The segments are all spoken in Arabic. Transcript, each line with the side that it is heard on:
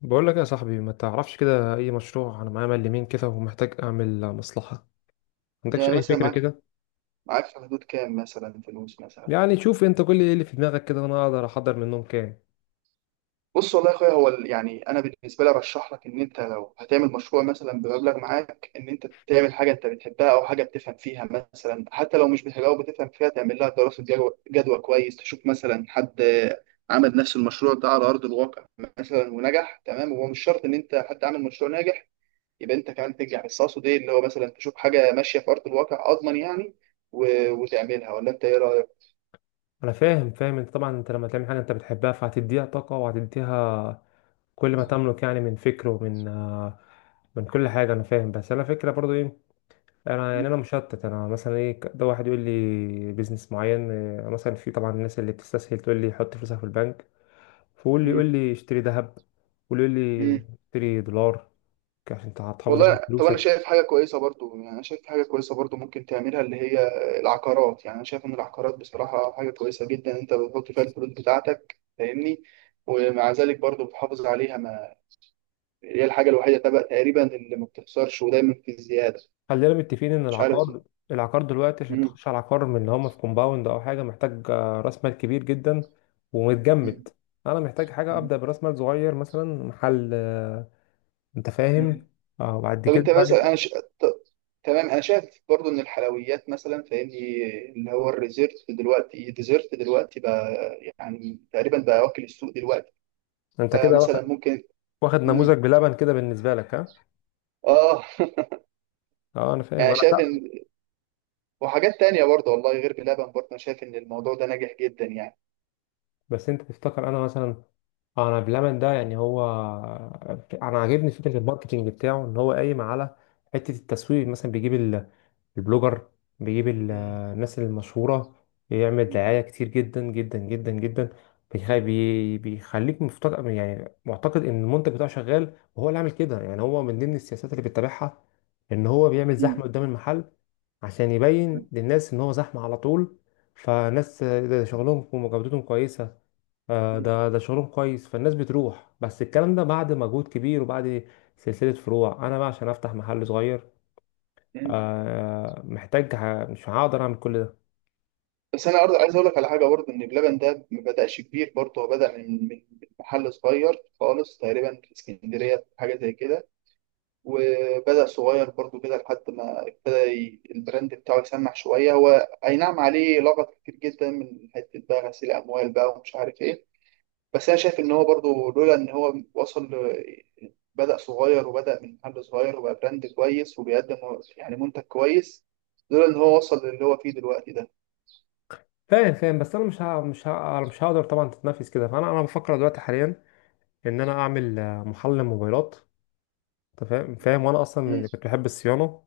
left: بقول لك يا صاحبي، ما تعرفش كده اي مشروع؟ انا معايا مال يمين كده ومحتاج اعمل مصلحه، ما عندكش
right: يعني
left: اي
right: مثلا
left: فكره
right: معاك
left: كده؟
right: معاك في حدود كام مثلا فلوس مثلا؟
left: يعني شوف انت كل ايه اللي في دماغك كده وانا اقدر احضر منهم كام.
right: بص والله يا اخويا، هو يعني انا بالنسبه لي ارشح لك ان انت لو هتعمل مشروع مثلا بمبلغ معاك، ان انت تعمل حاجه انت بتحبها او حاجه بتفهم فيها، مثلا حتى لو مش بتحبها وبتفهم فيها تعمل لها دراسه جدوى كويس، تشوف مثلا حد عمل نفس المشروع ده على ارض الواقع مثلا ونجح تمام، وهو مش شرط ان انت حد عامل مشروع ناجح يبقى انت كمان تنجح، بس اقصد ايه اللي هو مثلا تشوف حاجه ماشيه في ارض الواقع اضمن يعني وتعملها، ولا انت ايه رايك؟
left: انا فاهم، فاهم. انت طبعا، انت لما تعمل حاجه انت بتحبها فهتديها طاقه وهتديها كل ما تملك. يعني من فكر ومن من كل حاجه. انا فاهم، بس انا فكره برضو ايه. انا يعني انا مشتت. انا مثلا ايه ده، واحد يقول لي بيزنس معين، مثلا. في طبعا الناس اللي بتستسهل تقول لي حط فلوسك في البنك، فقول لي يقول لي اشتري ذهب، ويقول لي
right: مم.
left: اشتري دولار عشان انت هتحافظ على
right: والله طب انا
left: فلوسك.
right: شايف حاجه كويسه برضو، يعني انا شايف حاجه كويسه برضو ممكن تعملها اللي هي العقارات. يعني انا شايف ان العقارات بصراحه حاجه كويسه جدا، انت بتحط فيها الفلوس بتاعتك فاهمني، ومع ذلك برضو بتحافظ عليها، ما هي الحاجه الوحيده تبقى تقريبا اللي ما بتخسرش ودايما في زياده.
left: خلينا متفقين ان
right: مش عارف.
left: العقار دلوقتي عشان
right: مم.
left: تخش على عقار من اللي هم في كومباوند او حاجه، محتاج راس مال كبير جدا ومتجمد.
right: مم.
left: انا محتاج حاجه
right: مم.
left: ابدا براس مال صغير، مثلا محل، انت
right: مم.
left: فاهم. اه، وبعد
right: طب
left: كده
right: انت
left: بقى،
right: مثلا ط... تمام، انا شايف برضو ان الحلويات مثلا فاهمني، اللي هو الريزيرت دلوقتي الديزرت دلوقتي بقى، يعني تقريبا بقى واكل السوق دلوقتي،
left: انت كده واخد،
right: فمثلا ممكن. مم.
left: نموذج بلبن كده بالنسبه لك ها؟
right: اه.
left: اه انا فاهم.
right: يعني
left: انا
right: شايف
left: لا،
right: ان وحاجات تانية برضه والله غير بلبن برضه، انا شايف ان الموضوع ده ناجح جدا يعني.
left: بس انت تفتكر انا مثلا، انا بلمن ده يعني هو، انا عاجبني فكره الماركتينج بتاعه ان هو قايم على حته التسويق، مثلا بيجيب البلوجر، بيجيب
right: مم.
left: الناس المشهوره، يعمل دعايه كتير جدا جدا جدا جدا. بيخليك مفتقد يعني معتقد ان المنتج بتاعه شغال، وهو اللي عامل كده. يعني هو من ضمن السياسات اللي بيتبعها ان هو بيعمل
right: مم.
left: زحمه قدام المحل عشان
right: مم.
left: يبين للناس ان هو زحمه على طول، فناس ده شغلهم وجودتهم كويسه. ده شغلهم كويس، فالناس بتروح. بس الكلام ده بعد مجهود كبير وبعد سلسلة فروع. انا بقى عشان افتح محل صغير،
right: مم.
left: مش هقدر اعمل كل ده.
right: بس انا برضه عايز اقول لك على حاجه برضه، ان بلبن ده ما بداش كبير برضه، هو بدا من محل صغير خالص تقريبا في اسكندريه حاجه زي كده، وبدا صغير برضه كده لحد ما ابتدى البراند بتاعه يسمع شويه. هو اي نعم عليه لغط كتير جدا من حته بقى غسيل اموال بقى ومش عارف ايه، بس انا شايف ان هو برضو لولا ان هو وصل بدأ صغير وبدأ من محل صغير وبقى براند كويس وبيقدم يعني منتج كويس، لولا ان هو وصل للي هو فيه دلوقتي ده.
left: فاهم، فاهم. بس انا مش هقدر طبعا تتنافس كده. فانا بفكر دلوقتي حاليا ان انا اعمل محل موبايلات، انت فاهم، فاهم. وانا اصلا
right: مم.
left: من كنت بحب الصيانة،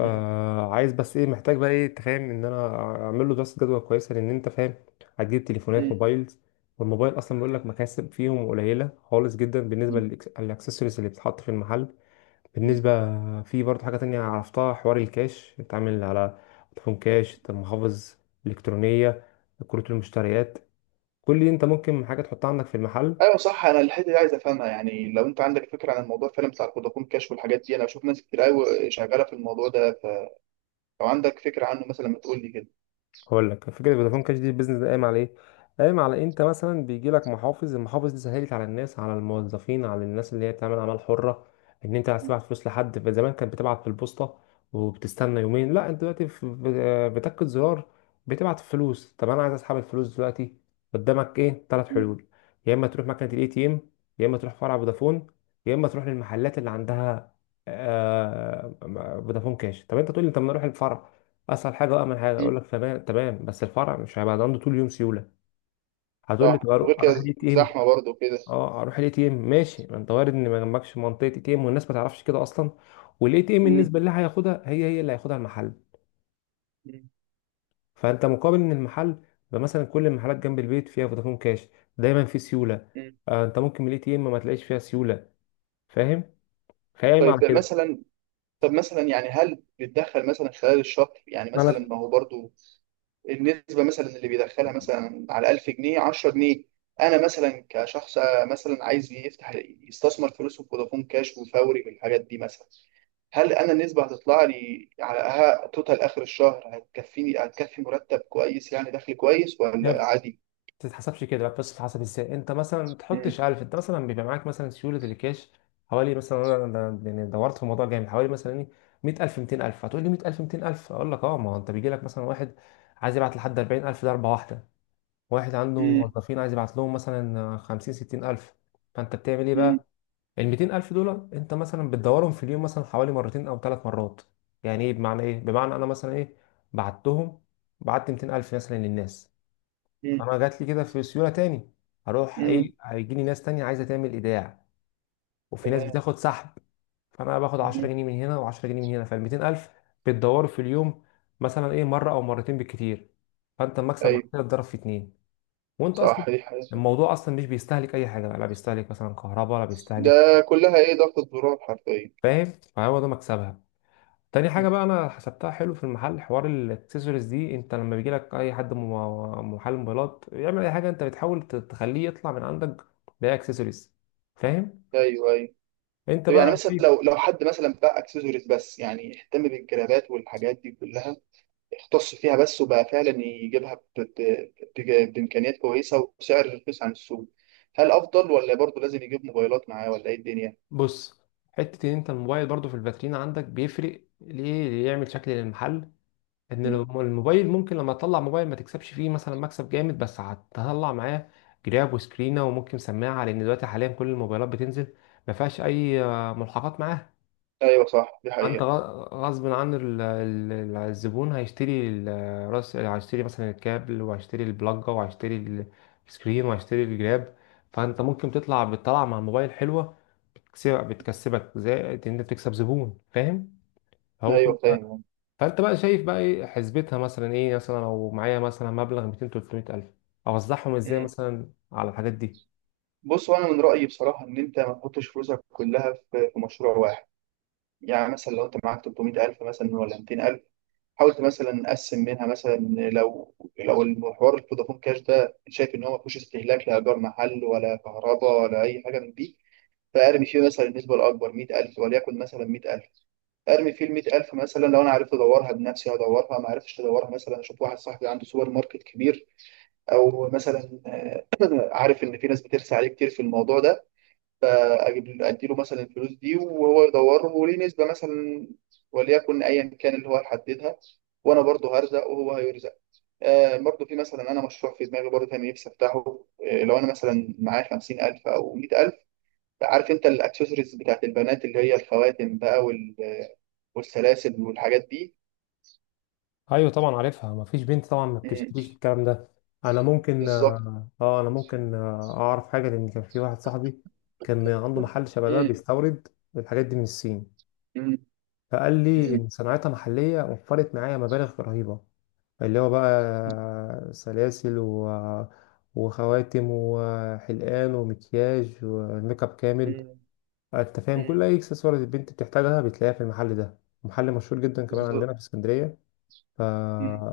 right: مم.
left: بس ايه، محتاج بقى ايه، تفهم ان انا اعمل له دراسه جدوى كويسه، لان انت فاهم هتجيب تليفونات
right: مم.
left: موبايلز، والموبايل اصلا بيقول لك مكاسب فيهم قليله خالص جدا بالنسبه للاكسسوارز اللي بتتحط في المحل. بالنسبه، في برضه حاجه تانية عرفتها، حوار الكاش بتعمل على فودافون كاش، المحافظ الالكترونيه، كروت المشتريات. كل دي انت ممكن حاجه تحطها عندك في المحل.
right: ايوه صح، انا الحته دي عايز افهمها، يعني لو انت عندك فكره عن الموضوع فعلا بتاع الفودافون كاش والحاجات دي، انا بشوف ناس كتير قوي شغاله في الموضوع ده، فلو عندك فكره عنه مثلا ما تقول لي كده.
left: هقول لك فكره فودافون كاش دي. البيزنس ده قايم على إيه؟ انت مثلا بيجي لك محافظ المحافظ دي سهلت على الناس، على الموظفين، على الناس اللي هي بتعمل اعمال حره، ان انت عايز تبعت فلوس لحد. زمان كانت بتبعت في البوسطه وبتستنى يومين. لا، انت دلوقتي بتكة زرار بتبعت فلوس. طب انا عايز اسحب الفلوس دلوقتي، قدامك ايه ثلاث
right: مم.
left: حلول يا اما تروح مكنه الاي تي ام، يا اما تروح فرع فودافون، يا اما تروح للمحلات اللي عندها آه، فودافون كاش. طب انت تقول لي طب ما اروح الفرع، اسهل حاجه وامن حاجه.
right: مم.
left: اقول لك تمام، تمام، بس الفرع مش هيبقى عنده طول اليوم سيوله. هتقول لي طب
right: صح، وغير كده
left: اروح الاي تي ام.
right: زحمه برضه كده.
left: اه، اروح الاي تي ام ماشي، ما انت وارد ان ما جنبكش منطقه اي تي ام، والناس ما تعرفش كده اصلا. والاي تي ام
right: مم.
left: النسبه اللي هياخدها هي هي اللي هياخدها المحل.
right: مم.
left: فانت مقابل ان المحل يبقى مثلا كل المحلات جنب البيت فيها فودافون كاش، دايما في سيوله.
right: مم.
left: آه، انت ممكن من الاي تي ام ما تلاقيش فيها سيوله، فاهم، فاهم
right: طيب
left: على كده.
right: مثلا، طب مثلا يعني هل بتدخل مثلا خلال الشهر، يعني
left: ما
right: مثلا
left: انا
right: ما هو برضو النسبة مثلا اللي بيدخلها مثلا على 1000 جنيه 10 جنيه. أنا مثلا كشخص مثلا عايز يفتح يستثمر فلوسه في فودافون كاش وفوري والحاجات دي مثلا، هل أنا النسبة هتطلع لي على توتال آخر الشهر هتكفيني، هتكفي مرتب كويس يعني دخل كويس ولا
left: هي
right: عادي؟
left: تتحسبش كده بقى، بس تتحسب ازاي؟ انت مثلا ما
right: مم.
left: تحطش الف. انت مثلا بيبقى معاك مثلا سيوله الكاش حوالي مثلا، انا يعني دورت في الموضوع جامد، حوالي مثلا ايه، 100000 200000. هتقول لي 100000 200000، اقول لك اه، ما هو انت بيجي لك مثلا واحد عايز يبعت لحد 40000، ده ضربه واحده. واحد عنده
right: مم.
left: موظفين عايز يبعت لهم مثلا 50 60000. فانت بتعمل ايه
right: مم.
left: بقى؟ ال 200000 دول انت مثلا بتدورهم في اليوم مثلا حوالي مرتين او 3 مرات. يعني ايه، بمعنى ايه؟ بمعنى انا مثلا ايه، بعتهم بعت 200000 مثلا للناس.
right: مم.
left: فانا جات لي كده في سيوله تاني. هروح
right: مم.
left: ايه، هيجي لي ناس تانية عايزه تعمل ايداع، وفي ناس
right: تمام.
left: بتاخد سحب. فانا باخد 10
right: مم.
left: جنيه من هنا و10 جنيه من هنا. فال 200000 بتدوروا في اليوم مثلا ايه، مره او مرتين بالكتير. فانت المكسب معاك
right: أيوه
left: كده اتضرب في اتنين. وانت
right: صح،
left: اصلا
right: دي حاجة.
left: الموضوع اصلا مش بيستهلك اي حاجه، لا بيستهلك مثلا كهرباء ولا بيستهلك.
right: ده كلها إيه، ضغط الزرار حرفيا.
left: فاهم؟ فهو ده مكسبها. تاني حاجة بقى أنا حسبتها حلو في المحل، حوار الأكسسوارز دي. أنت لما بيجيلك أي حد محل موبايلات يعمل أي حاجة، أنت بتحاول تخليه يطلع من عندك بأي أكسسوارز. فاهم؟
right: ايوه ايوه.
left: أنت
right: طب يعني
left: بقى
right: مثلا
left: شايف.
right: لو حد مثلا بقى اكسسوارز بس، يعني اهتم بالجرابات والحاجات دي كلها، اختص فيها بس وبقى فعلا بامكانيات كويسه وسعر رخيص عن السوق، هل افضل ولا برضه لازم يجيب موبايلات معاه ولا ايه الدنيا؟
left: بص، حتة إن أنت الموبايل برضو في الفاترين عندك بيفرق، ليه؟ يعمل شكل للمحل. إن
right: مم.
left: الموبايل ممكن لما تطلع موبايل ما تكسبش فيه مثلا مكسب جامد، بس هتطلع معاه جراب وسكرينة وممكن سماعة، لأن دلوقتي حاليا كل الموبايلات بتنزل ما فيهاش أي ملحقات معاها.
right: ايوه صح، دي
left: انت
right: حقيقه.
left: غصب عن الزبون، هيشتري راس، هيشتري مثلا الكابل، وهيشتري البلاجة، وهيشتري السكرين، وهيشتري الجراب. فانت ممكن تطلع، بتطلع مع موبايل حلوة، بتكسبك زي ان انت بتكسب زبون، فاهم، هو كل
right: ايوه
left: ده.
right: فاهم.
left: فانت بقى شايف بقى ايه حسبتها مثلا، ايه مثلا لو معايا مثلا مبلغ 200 300 الف، اوزعهم ازاي
right: مم.
left: مثلا على الحاجات دي؟
right: بص، وانا من رايي بصراحه ان انت ما تحطش فلوسك كلها في مشروع واحد. يعني مثلا لو انت معاك 300,000 مثلا ولا 200,000، حاولت مثلا اقسم منها مثلا. لو لو المحور الفودافون كاش ده، شايف ان هو ما فيهوش استهلاك لايجار محل ولا كهرباء ولا اي حاجه من دي، فارمي فيه مثلا النسبه الاكبر 100,000، وليكن مثلا 100,000. ارمي فيه ال 100,000 مثلا، لو انا عرفت ادورها بنفسي ادورها، ما عرفتش ادورها مثلا اشوف واحد صاحبي عنده سوبر ماركت كبير، او مثلا آه، عارف ان في ناس بترسى عليه كتير في الموضوع ده، فاجيب ادي له مثلا الفلوس دي وهو يدوره وليه نسبه مثلا، وليكن ايا كان اللي هو يحددها، وانا برضه هرزق وهو هيرزق. آه، برضو في مثلا انا مشروع في دماغي برضو كان نفسي افتحه. آه، لو انا مثلا معايا 50,000 او 100,000، عارف انت الاكسسوارز بتاعت البنات اللي هي الخواتم بقى والسلاسل والحاجات دي.
left: ايوه طبعا عارفها، مفيش بنت طبعا ما
right: مم،
left: بتشتريش الكلام ده.
right: بالظبط.
left: انا ممكن اعرف حاجه، لان كان في واحد صاحبي كان عنده محل شبه ده،
right: مم،
left: بيستورد الحاجات دي من الصين.
right: مم،
left: فقال لي
right: مم،
left: ان صناعتها محليه وفرت معايا مبالغ رهيبه، اللي هو بقى سلاسل و... آه، وخواتم وحلقان ومكياج وميك اب كامل.
right: مم،
left: انت فاهم، كل
right: مم،
left: اي اكسسوارات البنت بتحتاجها بتلاقيها في المحل ده، محل مشهور جدا كمان عندنا
right: بالظبط.
left: في اسكندريه. ف،
right: مم.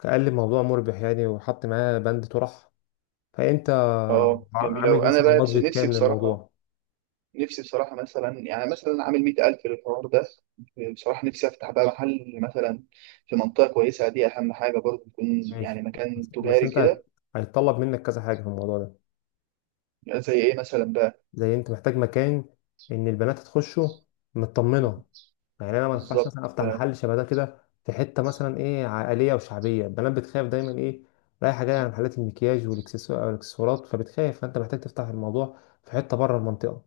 left: كقلب موضوع مربح يعني، وحط معاه بند طرح. فانت
right: اه جميل
left: عامل
right: أوي. انا
left: مثلا
right: بقى بس
left: بادجت
right: نفسي
left: كام
right: بصراحه
left: للموضوع؟
right: نفسي بصراحه مثلا يعني مثلا عامل 100,000 للحوار ده، بصراحه نفسي افتح بقى محل مثلا في منطقه كويسه، دي اهم حاجه، برضو يكون يعني
left: ماشي.
right: مكان
left: بس
right: تجاري
left: انت
right: كده.
left: هيتطلب منك كذا حاجه في الموضوع ده.
right: زي ايه مثلا بقى.
left: زي انت محتاج مكان ان البنات تخشه مطمنه، يعني انا ما ينفعش
right: بالظبط.
left: مثلا افتح محل شبه ده كده في حته مثلا ايه عائليه وشعبيه، البنات بتخاف دايما ايه رايحه جايه على محلات المكياج والاكسسوارات، فبتخاف. فانت محتاج تفتح الموضوع في حته بره المنطقه.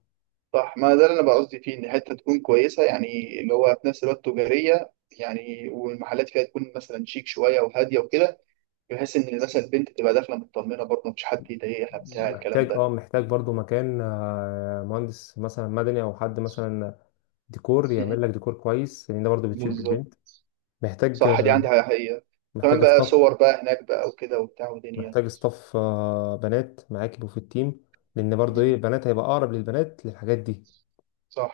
right: صح، ما ده اللي انا بقى قصدي فيه، ان حته تكون كويسه يعني اللي هو في نفس الوقت تجاريه، يعني والمحلات فيها تكون مثلا شيك شويه وهاديه وكده، بحيث ان مثلا البنت تبقى داخله مطمنه برضه، مفيش حد يضايقها بتاع الكلام
left: محتاج، اه،
right: ده.
left: محتاج برضو مكان، مهندس مثلا مدني او حد مثلا ديكور،
right: مم.
left: يعمل لك ديكور كويس لان ده برضو بتشد
right: بالظبط.
left: البنت. محتاج
right: صح، دي
left: آه،
right: عندها حقيقه. كمان
left: محتاج
right: بقى
left: ستاف،
right: صور بقى هناك بقى وكده وبتاع ودنيا.
left: بنات معاك يبقوا في التيم، لان برضو ايه
right: مم.
left: البنات هيبقى اقرب للبنات للحاجات دي.
right: صح.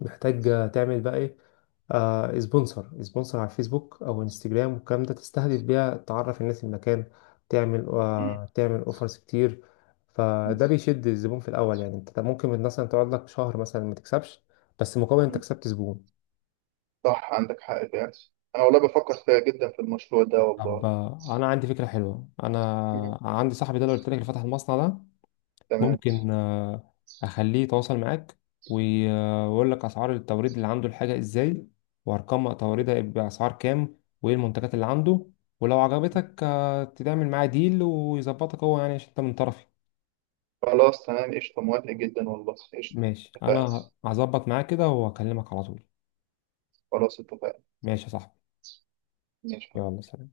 left: محتاج تعمل بقى ايه، سبونسر على الفيسبوك او انستجرام والكلام ده، تستهدف بيها، تعرف الناس المكان.
right: مم.
left: تعمل اوفرز كتير،
right: مم.
left: فده بيشد الزبون في الاول. يعني انت ممكن مثلا تقعد لك شهر مثلا ما تكسبش، بس مقابل انت كسبت زبون.
right: صح عندك حق فعلا. انا والله بفكر فيها جدا في المشروع ده
left: طب
right: والله.
left: انا عندي فكره حلوه. انا
right: مم.
left: عندي صاحبي ده اللي قلت لك اللي فتح المصنع ده،
right: تمام.
left: ممكن اخليه يتواصل معاك، ويقول لك اسعار التوريد اللي عنده، الحاجه ازاي، وارقام توريدها باسعار كام، وايه المنتجات اللي عنده، ولو عجبتك تعمل معاه ديل، ويظبطك هو يعني عشان انت من طرفي.
right: خلاص تمام قشطة، موافق جدا والله، قشطة.
left: ماشي،
right: اتفقنا.
left: انا هظبط معاه كده واكلمك على طول.
right: خلاص اتفقنا.
left: ماشي يا صاحبي.
right: ماشي.
left: يلا سلام.